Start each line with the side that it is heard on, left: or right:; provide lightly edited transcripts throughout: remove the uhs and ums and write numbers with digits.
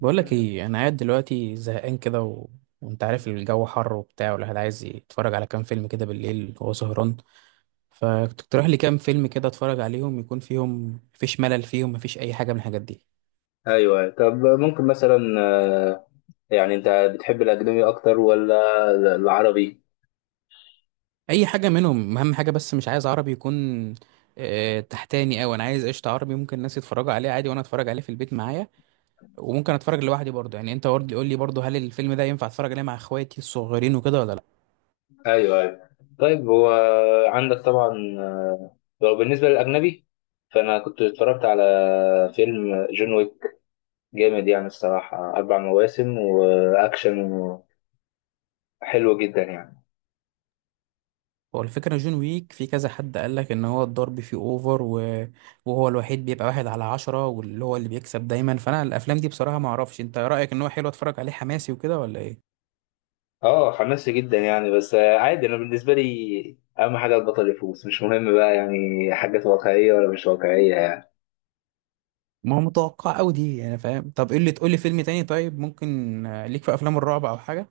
right: بقولك ايه، انا قاعد دلوقتي زهقان كده. وانت عارف الجو حر وبتاع، والواحد عايز يتفرج على كام فيلم كده بالليل وهو سهران. فتقترح لي كام فيلم كده اتفرج عليهم، يكون فيهم مفيش ملل، فيهم مفيش اي حاجه من الحاجات دي.
left: ايوه. طب ممكن مثلا يعني انت بتحب الاجنبي اكتر ولا العربي؟
right: اي حاجه منهم، اهم حاجه بس مش عايز عربي يكون تحتاني، او انا عايز قشطه عربي ممكن الناس يتفرجوا عليه عادي وانا اتفرج عليه في البيت معايا. وممكن اتفرج لوحدي برضه، يعني انت برضه قول لي برضه، هل الفيلم ده ينفع اتفرج عليه مع اخواتي الصغيرين وكده ولا لا؟
left: ايوه ايوه. طيب هو عندك طبعا آه، لو بالنسبه للاجنبي، فانا كنت اتفرجت على فيلم جون ويك. جامد يعني الصراحه، اربع مواسم واكشن، حلو جدا يعني.
right: هو الفكرة جون ويك، في كذا حد قال لك ان هو الضرب فيه اوفر وهو الوحيد بيبقى واحد على عشرة، واللي هو اللي بيكسب دايما، فانا الافلام دي بصراحة ما اعرفش انت رأيك ان هو حلو اتفرج عليه حماسي وكده ولا ايه؟
left: اه حماسي جدا يعني، بس عادي. انا بالنسبه لي اهم حاجه البطل يفوز، مش مهم بقى يعني حاجات واقعيه ولا مش واقعيه يعني.
right: ما هو متوقع قوي دي يعني، فاهم. طب ايه اللي تقول لي فيلم تاني؟ طيب ممكن ليك في افلام الرعب او حاجة؟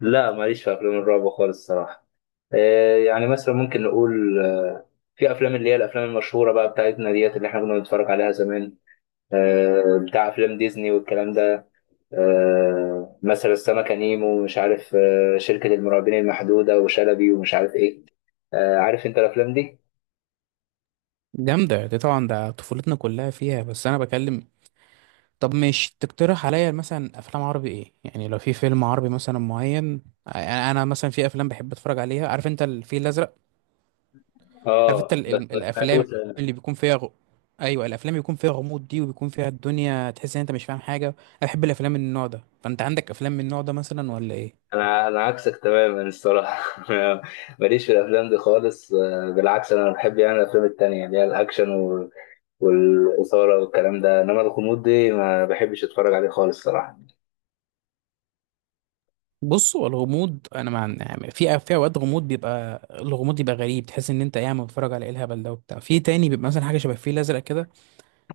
left: لا، ماليش في افلام الرعب خالص الصراحه. يعني مثلا ممكن نقول في افلام اللي هي الافلام المشهوره بقى بتاعتنا ديت، اللي احنا كنا بنتفرج عليها زمان، بتاع افلام ديزني والكلام ده. مثلا السمكه نيمو ومش عارف شركه المرعبين المحدوده وشلبي ومش عارف ايه. عارف انت الافلام دي.
right: جامدة دي طبعا، ده طفولتنا كلها فيها، بس انا بكلم. طب مش تقترح عليا مثلا افلام عربي ايه يعني؟ لو في فيلم عربي مثلا معين، انا مثلا في افلام بحب اتفرج عليها، عارف انت الفيل الازرق؟ عارف انت
left: اه بس ما سمعتوش
right: الافلام
left: انا.
right: اللي بيكون فيها ايوه، الافلام بيكون فيها غموض دي، وبيكون فيها الدنيا تحس ان انت مش فاهم حاجه. انا بحب الافلام من النوع ده، فانت عندك افلام من النوع ده مثلا ولا ايه؟
left: انا عكسك تماما الصراحه. ماليش في الافلام دي خالص. بالعكس انا بحب يعني الافلام التانية اللي هي الاكشن والاثاره والكلام ده، انما الغموض دي ما بحبش اتفرج عليه خالص صراحه.
right: بص، هو الغموض انا مع يعني، في اوقات غموض بيبقى الغموض بيبقى غريب، تحس ان انت قاعد بتتفرج على ايه الهبل ده وبتاع. في تاني بيبقى مثلا حاجه شبه الفيل الازرق كده،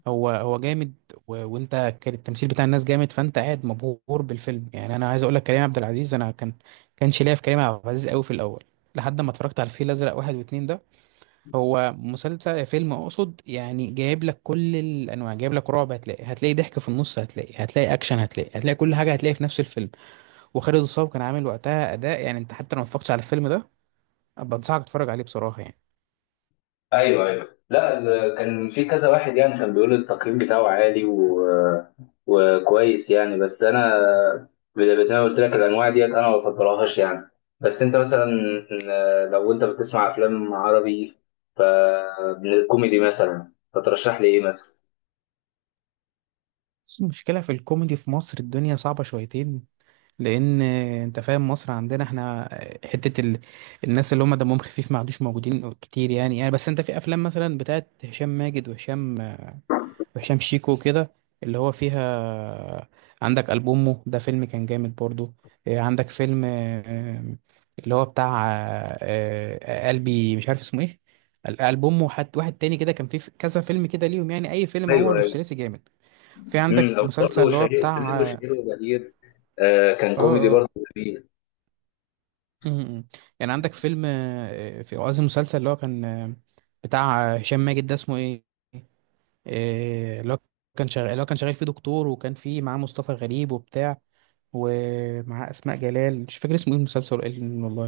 right: هو هو جامد. وانت كان التمثيل بتاع الناس جامد، فانت قاعد مبهور بالفيلم يعني. انا عايز اقول لك كريم عبد العزيز، انا كان كانش ليا في كريم عبد العزيز قوي في الاول، لحد ما اتفرجت على الفيل الازرق واحد واتنين ده. هو مسلسل، فيلم اقصد يعني، جايب لك كل الانواع، جايب لك رعب، هتلاقي ضحك في النص، هتلاقي اكشن، هتلاقي كل حاجه هتلاقي في نفس الفيلم. وخالد الصاوي كان عامل وقتها اداء، يعني انت حتى لو ما اتفرجتش على الفيلم ده، ابقى انصحك تتفرج عليه بصراحه يعني.
left: ايوه ايوه. لا، كان في كذا واحد يعني كان بيقول التقييم بتاعه عالي وكويس يعني. بس انا زي ما قلت لك الانواع ديت انا ما بفضلهاش يعني. بس انت مثلا لو انت بتسمع افلام عربي ف كوميدي مثلا، فترشح لي ايه مثلا؟
right: بس المشكله في الكوميدي في مصر الدنيا صعبه شويتين، لان انت فاهم مصر عندنا احنا، حته الناس اللي هم دمهم خفيف ما عادوش موجودين كتير يعني بس انت في افلام مثلا بتاعت هشام ماجد وهشام شيكو كده، اللي هو فيها. عندك ألبومه ده، فيلم كان جامد برضو. عندك فيلم، اللي هو بتاع، قلبي مش عارف اسمه ايه. ألبومه حد واحد تاني كده، كان فيه في كذا فيلم كده ليهم يعني، أي فيلم
left: ايوه
right: عمله
left: ايوه.
right: الثلاثي جامد. في عندك
left: او
right: مسلسل
left: برضه
right: اللي هو
left: شهير
right: بتاع
left: شهير
right: اه
left: وشهير وبهير. آه، كان
right: اه
left: كوميدي
right: آه،
left: برضه. جميل.
right: م- م. يعني عندك فيلم في قصدي مسلسل اللي هو كان بتاع هشام ماجد ده اسمه ايه؟ اللي هو كان شغال فيه دكتور، وكان فيه معاه مصطفى غريب وبتاع، ومعاه اسماء جلال، مش فاكر اسمه ايه المسلسل، إيه والله.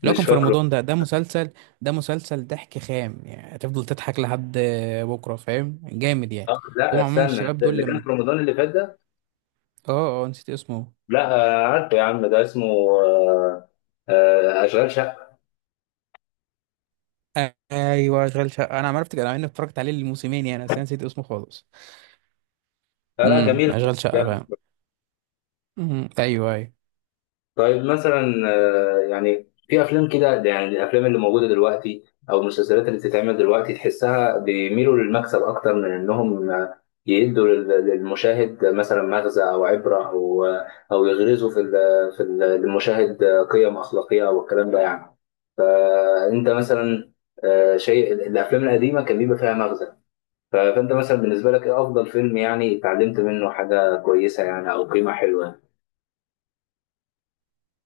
right: اللي هو
left: مش
right: كان في
left: فاكره.
right: رمضان ده، ده مسلسل ضحك خام يعني، هتفضل تضحك لحد بكره، فاهم، جامد يعني.
left: اه
right: هو
left: لا
right: عموما
left: استنى،
right: الشباب دول
left: اللي كان
right: لما
left: في رمضان اللي فات ده؟
right: اه نسيت اسمه.
left: لا. عارفه يا عم ده اسمه اشغال شقه.
right: ايوه، اشغال شقه، انا عرفت انا اني اتفرجت عليه الموسمين يعني، بس أنا نسيت اسمه خالص.
left: لا لا جميل.
right: اشغال شقه فاهم. ايوه، ايوه.
left: طيب مثلا يعني في افلام كده، يعني الافلام اللي موجوده دلوقتي او المسلسلات اللي بتتعمل دلوقتي تحسها بيميلوا للمكسب اكتر من انهم يدوا للمشاهد مثلا مغزى او عبره او يغرزوا في ال- للمشاهد قيم اخلاقيه والكلام ده يعني. فانت مثلا شيء الافلام القديمه كان بيبقى فيها مغزى. فانت مثلا بالنسبه لك ايه افضل فيلم يعني اتعلمت منه حاجه كويسه يعني او قيمه حلوه؟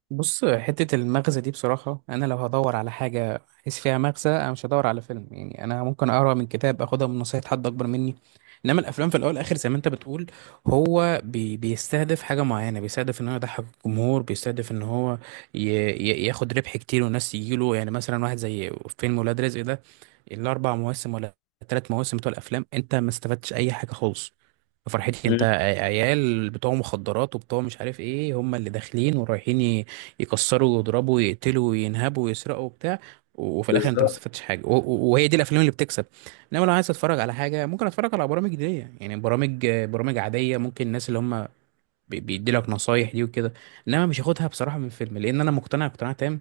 right: بص، حتة المغزى دي بصراحة، أنا لو هدور على حاجة أحس فيها مغزى، أنا مش هدور على فيلم يعني، أنا ممكن أقرأ من كتاب، أخدها من نصيحة حد أكبر مني. إنما الأفلام في الأول والآخر زي ما أنت بتقول، هو بيستهدف حاجة معينة، بيستهدف إن هو يضحك الجمهور، بيستهدف إن هو ي ي ياخد ربح كتير والناس يجيله يعني. مثلا واحد زي فيلم ولاد رزق ده، الأربع مواسم ولا التلات مواسم بتوع الأفلام، أنت ما استفدتش أي حاجة خالص. فرحتي انت،
left: مم.
right: عيال بتوع مخدرات وبتوع مش عارف ايه، هم اللي داخلين ورايحين يكسروا ويضربوا ويقتلوا وينهبوا ويسرقوا وبتاع، وفي الاخر انت ما
left: بالظبط.
right: استفدتش حاجه، وهي دي الافلام اللي بتكسب. انما لو عايز اتفرج على حاجه، ممكن اتفرج على برامج دي يعني، برامج عاديه، ممكن الناس اللي هم بيدي لك نصايح دي وكده. انما مش هاخدها بصراحه من فيلم، لان انا مقتنع اقتناع تام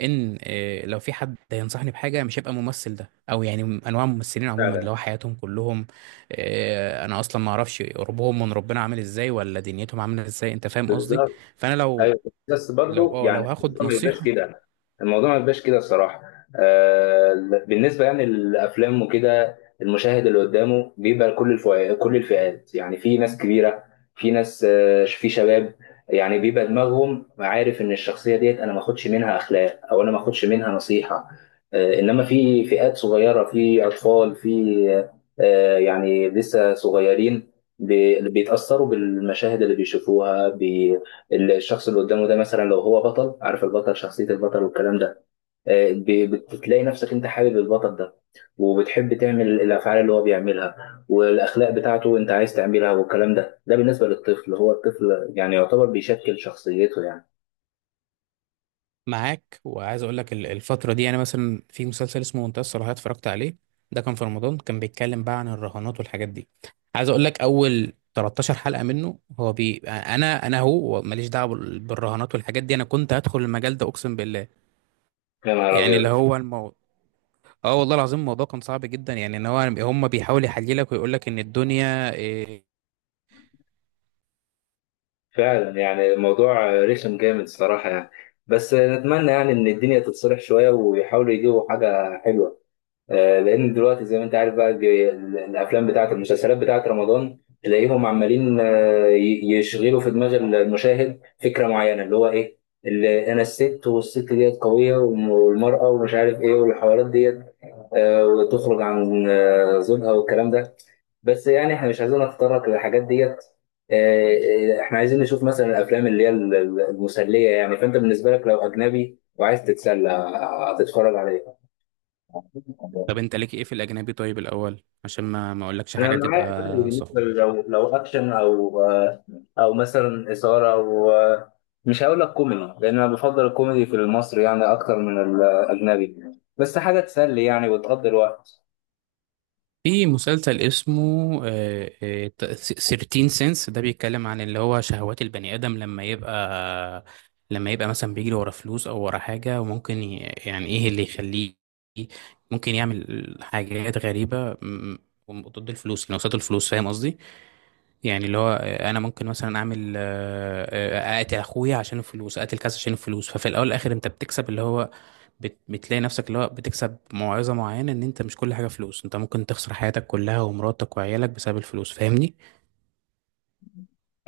right: ان لو في حد هينصحني بحاجه مش هيبقى الممثل ده، او يعني انواع الممثلين عموما،
left: فعلا.
right: اللي هو حياتهم كلهم، انا اصلا ما اعرفش قربهم من ربنا عامل ازاي، ولا دنيتهم عامله ازاي، انت فاهم قصدي.
left: بالظبط.
right: فانا لو
left: ايوه. بس
right: لو
left: برضو
right: اه لو
left: يعني
right: هاخد
left: الموضوع ما يبقاش
right: نصيحة،
left: كده. الموضوع ما يبقاش كده الصراحه. آه، بالنسبه يعني للافلام وكده المشاهد اللي قدامه بيبقى كل الفئات، كل الفئات، يعني في ناس كبيره، في ناس آه في شباب، يعني بيبقى دماغهم عارف ان الشخصيه ديت انا ما اخدش منها اخلاق او انا ما اخدش منها نصيحه. آه انما في فئات صغيره، في اطفال، في آه يعني لسه صغيرين، بيتاثروا بالمشاهد اللي بيشوفوها. بي الشخص اللي قدامه ده مثلا لو هو بطل، عارف البطل شخصية البطل والكلام ده، بتلاقي نفسك انت حابب البطل ده وبتحب تعمل الافعال اللي هو بيعملها والاخلاق بتاعته انت عايز تعملها والكلام ده. ده بالنسبة للطفل، هو الطفل يعني يعتبر بيشكل شخصيته يعني.
right: معاك. وعايز اقول لك الفترة دي، يعني مثلا في مسلسل اسمه منتهى الصراحة اتفرجت عليه، ده كان في رمضان، كان بيتكلم بقى عن الرهانات والحاجات دي. عايز اقول لك اول 13 حلقة منه، هو انا هو ماليش دعوة بالرهانات والحاجات دي، انا كنت هدخل المجال ده اقسم بالله.
left: يا نهار
right: يعني اللي
left: ابيض.
right: هو الموضوع، اه والله العظيم الموضوع كان صعب جدا يعني، ان هو هم بيحاول يحللك ويقول لك ان الدنيا.
left: فعلا يعني الموضوع رخم جامد الصراحة يعني. بس نتمنى يعني ان الدنيا تتصلح شوية ويحاولوا يجيبوا حاجة حلوة. لان دلوقتي زي ما انت عارف بقى، الافلام بتاعت المسلسلات بتاعت رمضان تلاقيهم عمالين يشغلوا في دماغ المشاهد فكره معينه، اللي هو ايه؟ اللي انا الست، والست ديت قويه، والمراه ومش عارف ايه، والحوارات ديت وتخرج عن زوجها والكلام ده. بس يعني احنا مش عايزين نتطرق للحاجات ديت. احنا عايزين نشوف مثلا الافلام اللي هي المسليه يعني. فانت بالنسبه لك لو اجنبي وعايز تتسلى هتتفرج على ايه؟
right: طب انت ليك ايه في الاجنبي طيب الاول عشان ما اقولكش
left: انا
right: حاجة
left: معاك عادي.
right: تبقى صح.
left: بالنسبه لو، لو اكشن او او مثلا اثاره، او مش هقول لك كوميدي لان انا بفضل الكوميدي في المصري يعني اكتر من الاجنبي، بس حاجه تسلي يعني وتقضي الوقت.
right: في مسلسل اسمه 13 سنس ده، بيتكلم عن اللي هو شهوات البني آدم لما يبقى، لما يبقى مثلا بيجري ورا فلوس او ورا حاجة، وممكن يعني ايه اللي يخليه ممكن يعمل حاجات غريبة ضد الفلوس، يعني قصاد الفلوس، فاهم قصدي؟ يعني اللي هو انا ممكن مثلا اعمل اقتل اخويا عشان الفلوس، اقتل كذا عشان الفلوس، ففي الاول والاخر انت بتكسب اللي هو بتلاقي نفسك اللي هو بتكسب موعظة معينة، ان انت مش كل حاجة فلوس، انت ممكن تخسر حياتك كلها ومراتك وعيالك بسبب الفلوس، فاهمني.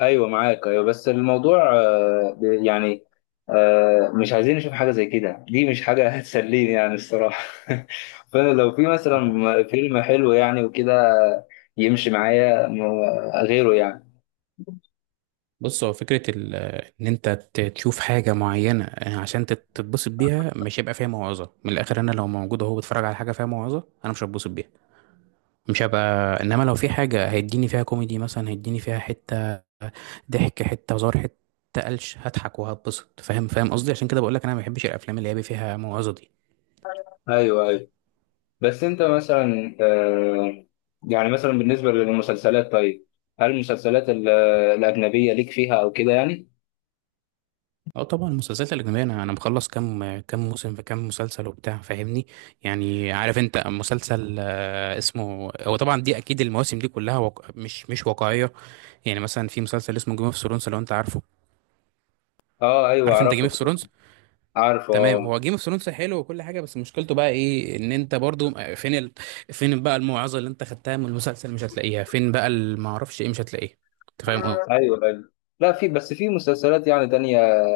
left: ايوه معاك ايوه، بس الموضوع يعني مش عايزين نشوف حاجه زي كده. دي مش حاجه هتسليني يعني الصراحه فانا لو في مثلا فيلم حلو يعني وكده يمشي معايا غيره يعني.
right: بص، هو فكرة ان انت تشوف حاجة معينة عشان تتبسط بيها، مش هيبقى فيها موعظة من الاخر. انا لو موجود اهو بتفرج على حاجة فيها موعظة انا مش هتبسط بيها، مش هبقى. انما لو في حاجة هيديني فيها كوميدي مثلا، هيديني فيها حتة ضحك، حتة هزار، حتة قلش، هضحك وهتبسط، فاهم، فاهم قصدي؟ عشان كده بقول لك انا ما بحبش الافلام اللي هي فيها موعظة دي.
left: ايوه ايوه. بس انت مثلا يعني مثلا بالنسبه للمسلسلات، طيب هل المسلسلات الاجنبيه ليك فيها او كده يعني؟
right: اه طبعا، المسلسلات الاجنبيه انا مخلص كام كام موسم في كام مسلسل وبتاع، فاهمني. يعني عارف انت مسلسل اسمه، هو طبعا دي اكيد المواسم دي كلها مش واقعيه. يعني مثلا في مسلسل اسمه جيم اوف ثرونز، لو انت عارفه.
left: اه ايوه
right: عارف انت جيم
left: اعرفه.
right: اوف ثرونز؟
left: عارفه
right: تمام،
left: اه.
right: هو جيم اوف ثرونز حلو وكل حاجه، بس مشكلته بقى ايه؟ ان انت برضو فين فين بقى الموعظه اللي انت خدتها من المسلسل؟ مش هتلاقيها، فين بقى، ما اعرفش ايه، مش هتلاقيه. انت فاهم قصدي؟
left: ايوه ايوه. لا في، بس في مسلسلات يعني تانية،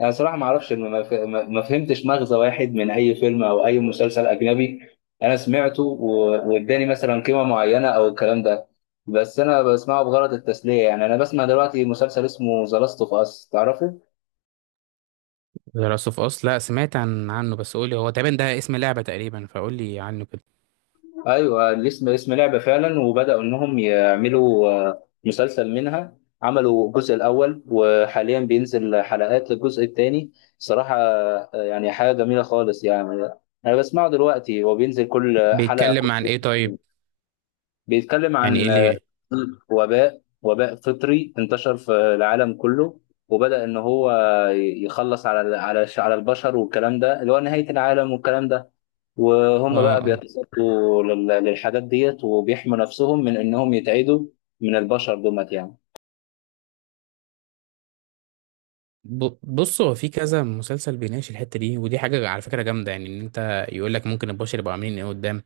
left: انا صراحه ما اعرفش ما ما فهمتش مغزى واحد من اي فيلم او اي مسلسل اجنبي انا سمعته واداني مثلا قيمه معينه او الكلام ده. بس انا بسمعه بغرض التسليه يعني. انا بسمع دلوقتي مسلسل اسمه ذا لاست اوف اس، تعرفه؟
right: ذا لاست اوف اس، لا سمعت عنه بس قولي، هو تقريبا ده اسم لعبه تقريبا، فقولي عنه كده.
left: ايوه الاسم اسم لعبه فعلا، وبداوا انهم يعملوا مسلسل منها. عملوا الجزء الاول، وحاليا بينزل حلقات للجزء الثاني. صراحه يعني حاجه جميله خالص يعني. انا بسمعه دلوقتي، هو بينزل كل حلقه كل،
right: بيتكلم عن ايه طيب؟
left: بيتكلم
right: يعني ايه
left: عن
right: اللي،
left: وباء، وباء فطري انتشر في العالم كله، وبدا ان هو يخلص على على البشر والكلام ده، اللي هو نهايه العالم والكلام ده. وهم
right: اه
left: بقى
right: اه
left: بيتصدوا للحاجات ديت وبيحموا نفسهم من انهم يتعدوا من البشر دومت يعني.
right: بص، هو في كذا مسلسل بيناقش الحته دي، ودي حاجه على فكره جامده يعني، ان انت يقول لك ممكن البشر يبقوا عاملين ايه قدام.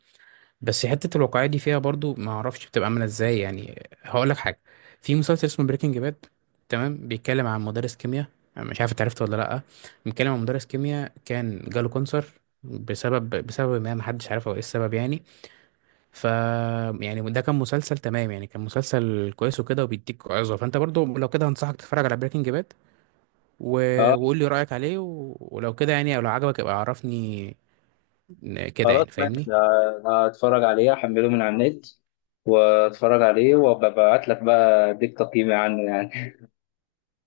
right: بس حته الواقعيه دي فيها برضو، ما اعرفش بتبقى عامله ازاي يعني، هقول لك حاجه. في مسلسل اسمه بريكنج باد، تمام، بيتكلم عن مدرس كيمياء. أنا مش عارف انت عرفته ولا لا. بيتكلم عن مدرس كيمياء كان جاله كانسر، بسبب ما محدش عارف هو ايه السبب يعني. ف يعني ده كان مسلسل تمام يعني، كان مسلسل كويس وكده وبيديك عظة، فانت برضو لو كده هنصحك تتفرج على بريكنج باد، و...
left: اه
right: وقول لي رأيك عليه، ولو كده يعني، او لو عجبك ابقى عرفني كده
left: خلاص
right: يعني،
left: ماشي،
right: فاهمني.
left: هتفرج عليه، احمله من على النت واتفرج عليه وببعت لك بقى اديك تقييمي عنه يعني.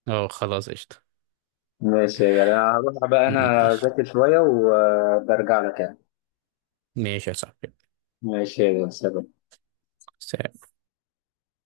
right: اه خلاص، قشطة.
left: ماشي يا جدع. انا هروح بقى انا
right: ماشي.
left: اذاكر شوية وبرجع لك يعني.
right: ماشي يا صاحبي.
left: ماشي يا جدع سلام.
right: سلام.